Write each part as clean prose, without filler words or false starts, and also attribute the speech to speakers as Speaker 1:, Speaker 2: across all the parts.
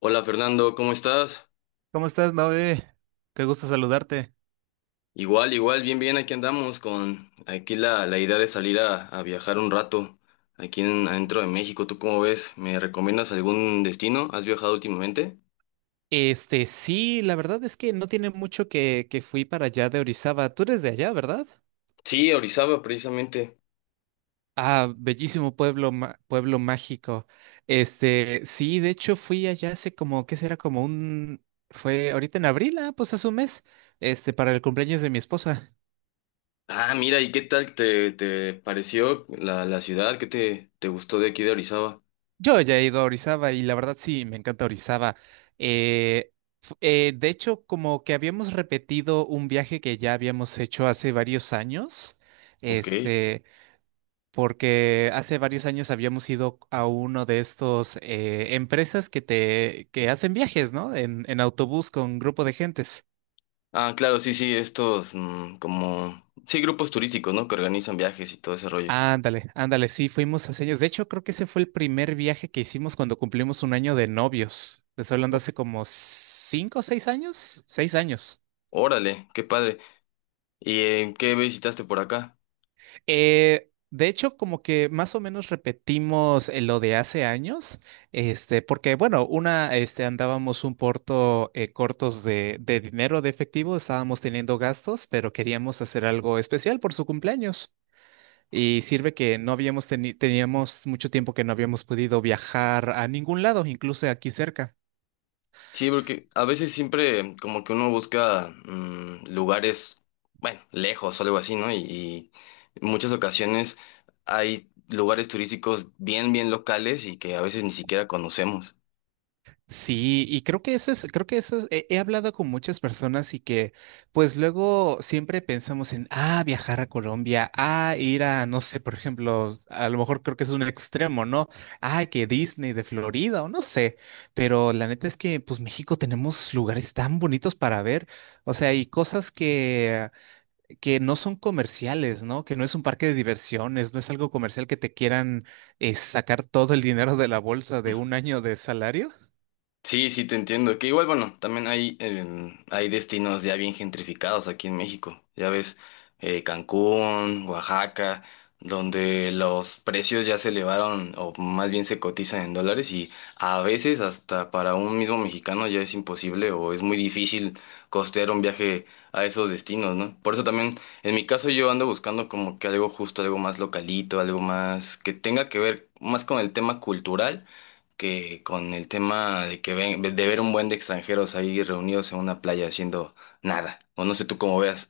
Speaker 1: Hola Fernando, ¿cómo estás?
Speaker 2: ¿Cómo estás, Nove? Qué gusto saludarte.
Speaker 1: Igual, igual, bien, bien, aquí andamos con aquí la idea de salir a viajar un rato aquí en, adentro de México. ¿Tú cómo ves? ¿Me recomiendas algún destino? ¿Has viajado últimamente?
Speaker 2: Este, sí, la verdad es que no tiene mucho que fui para allá de Orizaba. Tú eres de allá, ¿verdad?
Speaker 1: Sí, a Orizaba precisamente.
Speaker 2: Ah, bellísimo pueblo, pueblo mágico. Este, sí, de hecho fui allá hace como, ¿qué será? Fue ahorita en abril, pues hace un mes, este, para el cumpleaños de mi esposa.
Speaker 1: Ah, mira, ¿y qué tal te pareció la ciudad? ¿Qué te gustó de aquí de Orizaba?
Speaker 2: Yo ya he ido a Orizaba y la verdad sí, me encanta Orizaba. Eh, de hecho, como que habíamos repetido un viaje que ya habíamos hecho hace varios años,
Speaker 1: Ok.
Speaker 2: este, porque hace varios años habíamos ido a uno de estos empresas que hacen viajes, ¿no? En autobús con grupo de gentes.
Speaker 1: Ah, claro, sí, sí, estos como... Sí, grupos turísticos, ¿no? Que organizan viajes y todo ese rollo.
Speaker 2: Ándale, ándale, sí, fuimos hace años. De hecho, creo que ese fue el primer viaje que hicimos cuando cumplimos un año de novios. Te estoy hablando hace como 5 o 6 años, 6 años.
Speaker 1: Órale, qué padre. ¿Y qué visitaste por acá?
Speaker 2: De hecho, como que más o menos repetimos lo de hace años, este, porque bueno, este, andábamos un porto cortos de dinero de efectivo, estábamos teniendo gastos, pero queríamos hacer algo especial por su cumpleaños. Y sirve que no habíamos teníamos mucho tiempo que no habíamos podido viajar a ningún lado, incluso aquí cerca.
Speaker 1: Sí, porque a veces siempre como que uno busca lugares, bueno, lejos o algo así, ¿no? Y en muchas ocasiones hay lugares turísticos bien, bien locales y que a veces ni siquiera conocemos.
Speaker 2: Sí, y creo que eso es, he hablado con muchas personas y que pues luego siempre pensamos en viajar a Colombia, ir a, no sé, por ejemplo, a lo mejor creo que es un extremo, ¿no? Ah, que Disney de Florida o no sé, pero la neta es que pues México tenemos lugares tan bonitos para ver, o sea, y cosas que no son comerciales, ¿no? Que no es un parque de diversiones, no es algo comercial que te quieran sacar todo el dinero de la bolsa de un año de salario.
Speaker 1: Sí, sí, te entiendo. Que igual, bueno, también hay, hay destinos ya bien gentrificados aquí en México. Ya ves, Cancún, Oaxaca, donde los precios ya se elevaron, o más bien se cotizan en dólares, y a veces hasta para un mismo mexicano ya es imposible o es muy difícil costear un viaje a esos destinos, ¿no? Por eso también, en mi caso, yo ando buscando como que algo justo, algo más localito, algo más que tenga que ver más con el tema cultural que con el tema de que ven, de ver un buen de extranjeros ahí reunidos en una playa haciendo nada. O no sé tú cómo veas.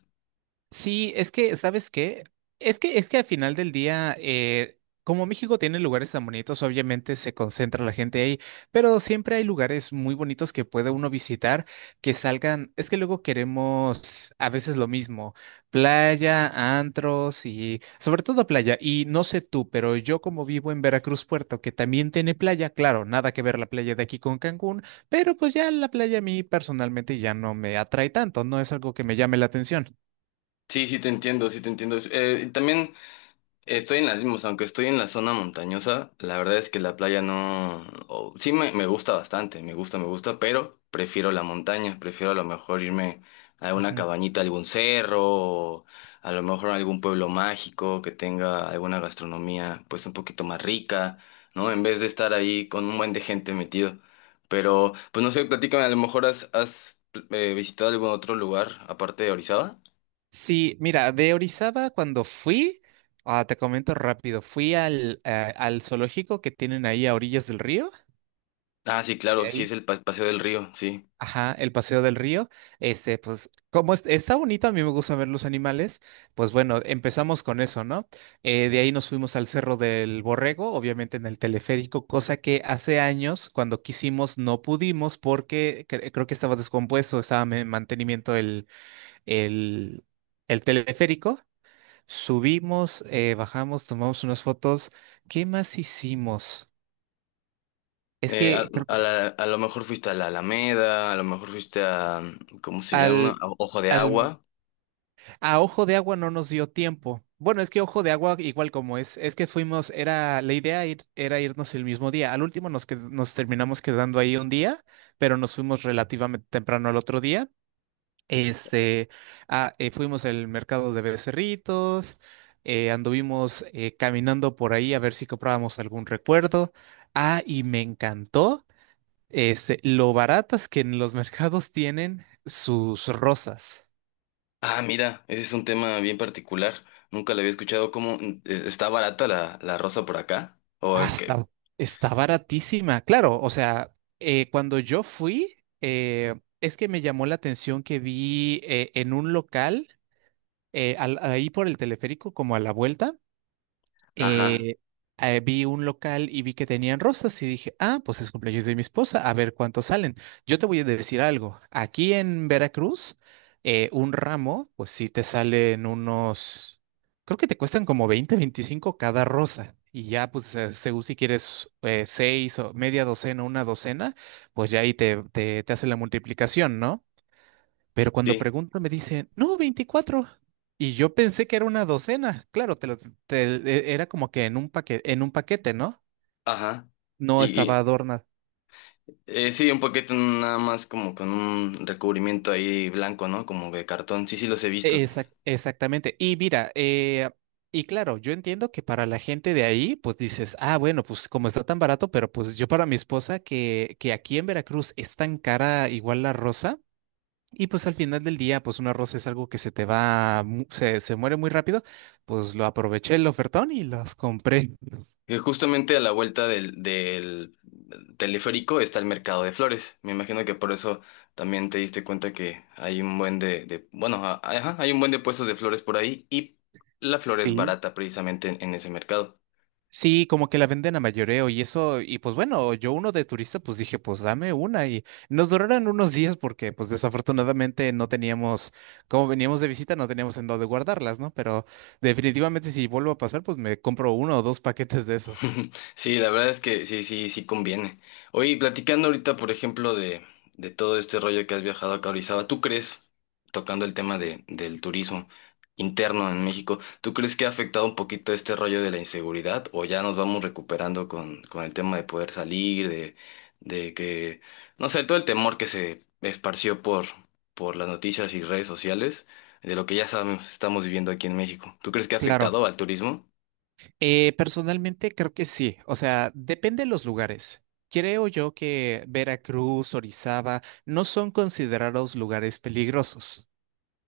Speaker 2: Sí, es que, ¿sabes qué? Es que al final del día, como México tiene lugares tan bonitos, obviamente se concentra la gente ahí, pero siempre hay lugares muy bonitos que puede uno visitar que salgan. Es que luego queremos a veces lo mismo, playa, antros y sobre todo playa. Y no sé tú, pero yo como vivo en Veracruz Puerto, que también tiene playa, claro, nada que ver la playa de aquí con Cancún, pero pues ya la playa a mí personalmente ya no me atrae tanto, no es algo que me llame la atención.
Speaker 1: Sí, sí te entiendo, sí te entiendo. También estoy en las mismas, aunque estoy en la zona montañosa, la verdad es que la playa no... sí me gusta bastante, me gusta, pero prefiero la montaña, prefiero a lo mejor irme a una cabañita, a algún cerro, o a lo mejor a algún pueblo mágico que tenga alguna gastronomía pues un poquito más rica, ¿no? En vez de estar ahí con un buen de gente metido. Pero, pues no sé, platícame, a lo mejor has visitado algún otro lugar aparte de Orizaba.
Speaker 2: Sí, mira, de Orizaba cuando fui, te comento rápido, fui al zoológico que tienen ahí a orillas del río,
Speaker 1: Ah, sí,
Speaker 2: de
Speaker 1: claro, sí, es
Speaker 2: ahí,
Speaker 1: el Paseo del Río, sí.
Speaker 2: ajá, el paseo del río, este, pues como está bonito, a mí me gusta ver los animales, pues bueno, empezamos con eso, ¿no? De ahí nos fuimos al Cerro del Borrego, obviamente en el teleférico, cosa que hace años cuando quisimos no pudimos porque creo que estaba descompuesto, estaba en mantenimiento el, el teleférico. Subimos, bajamos, tomamos unas fotos. ¿Qué más hicimos? Es
Speaker 1: A,
Speaker 2: que creo
Speaker 1: a
Speaker 2: que
Speaker 1: la- a lo mejor fuiste a la Alameda, a lo mejor fuiste a, ¿cómo se llama?
Speaker 2: al,
Speaker 1: A Ojo de
Speaker 2: al,
Speaker 1: Agua.
Speaker 2: a Ojo de Agua no nos dio tiempo. Bueno, es que Ojo de Agua, igual como es que fuimos, era, la idea era irnos el mismo día. Al último nos terminamos quedando ahí un día, pero nos fuimos relativamente temprano al otro día. Este, fuimos al mercado de Becerritos, anduvimos caminando por ahí a ver si comprábamos algún recuerdo. Ah, y me encantó, este, lo baratas que en los mercados tienen sus rosas.
Speaker 1: Ah, mira, ese es un tema bien particular. Nunca lo había escuchado. ¿Cómo está barata la rosa por acá? O
Speaker 2: Ah,
Speaker 1: qué
Speaker 2: está baratísima. Claro, o sea, cuando yo fui, es que me llamó la atención que vi en un local, ahí por el teleférico, como a la vuelta
Speaker 1: ajá,
Speaker 2: eh, vi un local y vi que tenían rosas y dije, ah, pues es cumpleaños de mi esposa, a ver cuántos salen. Yo te voy a decir algo, aquí en Veracruz, un ramo, pues sí te salen unos, creo que te cuestan como 20 25 cada rosa. Y ya, pues, según si quieres seis o media docena, una docena, pues ya ahí te hace la multiplicación, ¿no? Pero cuando
Speaker 1: sí,
Speaker 2: pregunto me dicen, no, 24. Y yo pensé que era una docena. Claro, te las- te- e- era como que en un paquete, ¿no?
Speaker 1: ajá.
Speaker 2: No
Speaker 1: Y, y,
Speaker 2: estaba adornada.
Speaker 1: sí, un paquete nada más como con un recubrimiento ahí blanco, ¿no? Como de cartón. Sí, sí, los he visto.
Speaker 2: Exactamente. Y mira, y claro, yo entiendo que para la gente de ahí, pues dices, ah, bueno, pues como está tan barato, pero pues yo para mi esposa, que aquí en Veracruz es tan cara igual la rosa, y pues al final del día, pues una rosa es algo que se te va, se muere muy rápido, pues lo aproveché el ofertón y las compré.
Speaker 1: Justamente a la vuelta del teleférico está el mercado de flores. Me imagino que por eso también te diste cuenta que hay un buen bueno, ajá, hay un buen de puestos de flores por ahí y la flor es
Speaker 2: Sí.
Speaker 1: barata precisamente en ese mercado.
Speaker 2: Sí, como que la venden a mayoreo y eso, y pues bueno, yo uno de turista, pues dije, pues dame una y nos duraron unos días porque pues desafortunadamente no teníamos, como veníamos de visita, no teníamos en dónde guardarlas, ¿no? Pero definitivamente si vuelvo a pasar, pues me compro uno o dos paquetes de esos.
Speaker 1: Sí, la verdad es que sí, sí, sí conviene. Oye, y platicando ahorita, por ejemplo, de todo este rollo que has viajado acá a Orizaba, ¿tú crees, tocando el tema de, del turismo interno en México, ¿tú crees que ha afectado un poquito este rollo de la inseguridad o ya nos vamos recuperando con el tema de poder salir, de que, no sé, todo el temor que se esparció por las noticias y redes sociales, de lo que ya sabemos, estamos viviendo aquí en México? ¿Tú crees que ha
Speaker 2: Claro,
Speaker 1: afectado al turismo?
Speaker 2: personalmente creo que sí, o sea, depende de los lugares. Creo yo que Veracruz, Orizaba, no son considerados lugares peligrosos.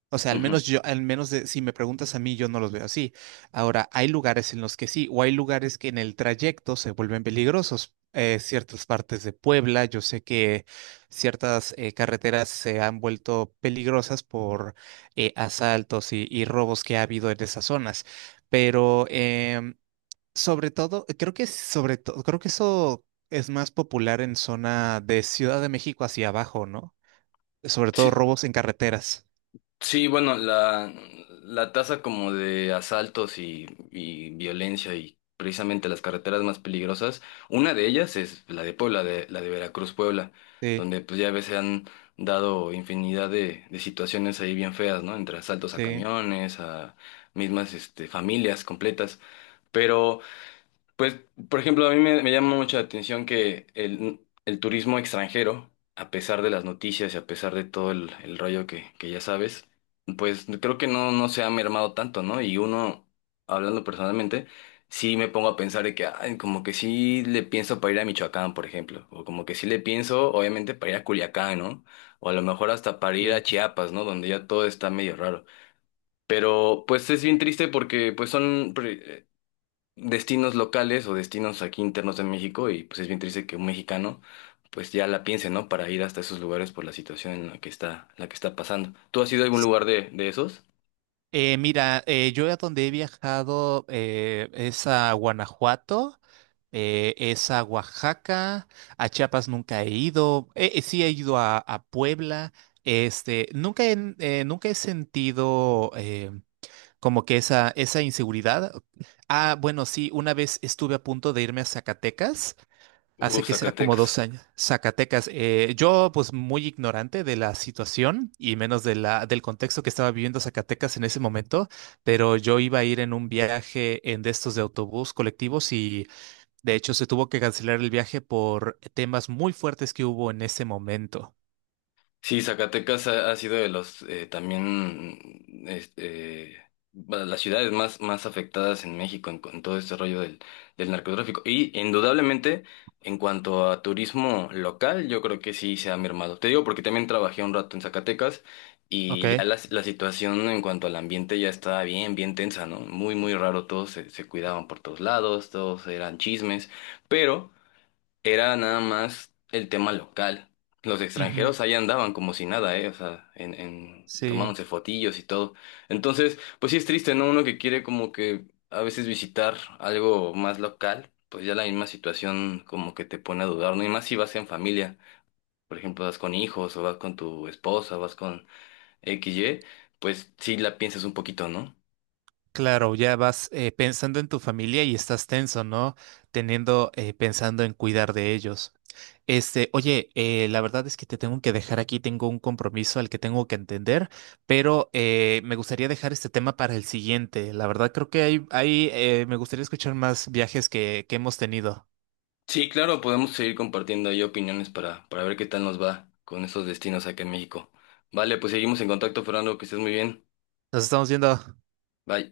Speaker 2: O sea, al
Speaker 1: Ujú.
Speaker 2: menos yo, al menos si me preguntas a mí, yo no los veo así. Ahora, hay lugares en los que sí, o hay lugares que en el trayecto se vuelven peligrosos. Ciertas partes de Puebla, yo sé que ciertas carreteras se han vuelto peligrosas por asaltos y robos que ha habido en esas zonas. Pero em, sobre todo, creo que eso es más popular en zona de Ciudad de México hacia abajo, ¿no? Sobre todo
Speaker 1: Sí,
Speaker 2: robos en carreteras.
Speaker 1: sí, bueno, la tasa como de asaltos y violencia y precisamente las carreteras más peligrosas, una de ellas es la de Puebla, de, la de Veracruz, Puebla,
Speaker 2: Sí,
Speaker 1: donde pues ya ves se han dado infinidad de situaciones ahí bien feas, ¿no? Entre asaltos a
Speaker 2: sí.
Speaker 1: camiones, a mismas este, familias completas. Pero pues, por ejemplo, a mí me, me llama mucho la atención que el turismo extranjero, a pesar de las noticias y a pesar de todo el rollo que ya sabes, pues creo que no, no se ha mermado tanto, ¿no? Y uno, hablando personalmente, sí me pongo a pensar de que, ay, como que sí le pienso para ir a Michoacán, por ejemplo, o como que sí le pienso, obviamente, para ir a Culiacán, ¿no? O a lo mejor hasta para ir a
Speaker 2: Sí.
Speaker 1: Chiapas, ¿no? Donde ya todo está medio raro. Pero pues es bien triste porque pues son destinos locales o destinos aquí internos de México y pues es bien triste que un mexicano pues ya la piense, ¿no? Para ir hasta esos lugares por la situación en la que está pasando. ¿Tú has ido a algún lugar de esos?
Speaker 2: Mira, yo a donde he viajado es a Guanajuato, es a Oaxaca, a Chiapas nunca he ido, sí he ido a Puebla, este, nunca he sentido como que esa inseguridad. Ah, bueno, sí, una vez estuve a punto de irme a Zacatecas. Hace que será como
Speaker 1: Zacatecas.
Speaker 2: 2 años. Zacatecas. Yo, pues, muy ignorante de la situación y menos del contexto que estaba viviendo Zacatecas en ese momento, pero yo iba a ir en un viaje en de estos de autobús colectivos y de hecho se tuvo que cancelar el viaje por temas muy fuertes que hubo en ese momento.
Speaker 1: Sí, Zacatecas ha, ha sido de los también este, bueno, las ciudades más, más afectadas en México en, con todo este rollo del, del narcotráfico. Y indudablemente, en cuanto a turismo local, yo creo que sí se ha mermado. Te digo porque también trabajé un rato en Zacatecas
Speaker 2: Ok.
Speaker 1: y ya la situación en cuanto al ambiente ya estaba bien, bien tensa, ¿no? Muy, muy raro, todos se, se cuidaban por todos lados, todos eran chismes, pero... Era nada más el tema local. Los
Speaker 2: Ujú.
Speaker 1: extranjeros ahí andaban como si nada, ¿eh? O sea, en
Speaker 2: Sí.
Speaker 1: tomándose fotillos y todo. Entonces, pues sí es triste, ¿no? Uno que quiere como que a veces visitar algo más local, pues ya la misma situación como que te pone a dudar, ¿no? Y más si vas en familia, por ejemplo, vas con hijos o vas con tu esposa, vas con XY, pues sí la piensas un poquito, ¿no?
Speaker 2: Claro, ya vas pensando en tu familia y estás tenso, ¿no? Teniendo, pensando en cuidar de ellos. Este, oye, la verdad es que te tengo que dejar aquí, tengo un compromiso al que tengo que entender, pero me gustaría dejar este tema para el siguiente. La verdad creo que me gustaría escuchar más viajes que hemos tenido.
Speaker 1: Sí, claro, podemos seguir compartiendo ahí opiniones para ver qué tal nos va con esos destinos acá en México. Vale, pues seguimos en contacto, Fernando, que estés muy bien.
Speaker 2: Nos estamos viendo.
Speaker 1: Bye.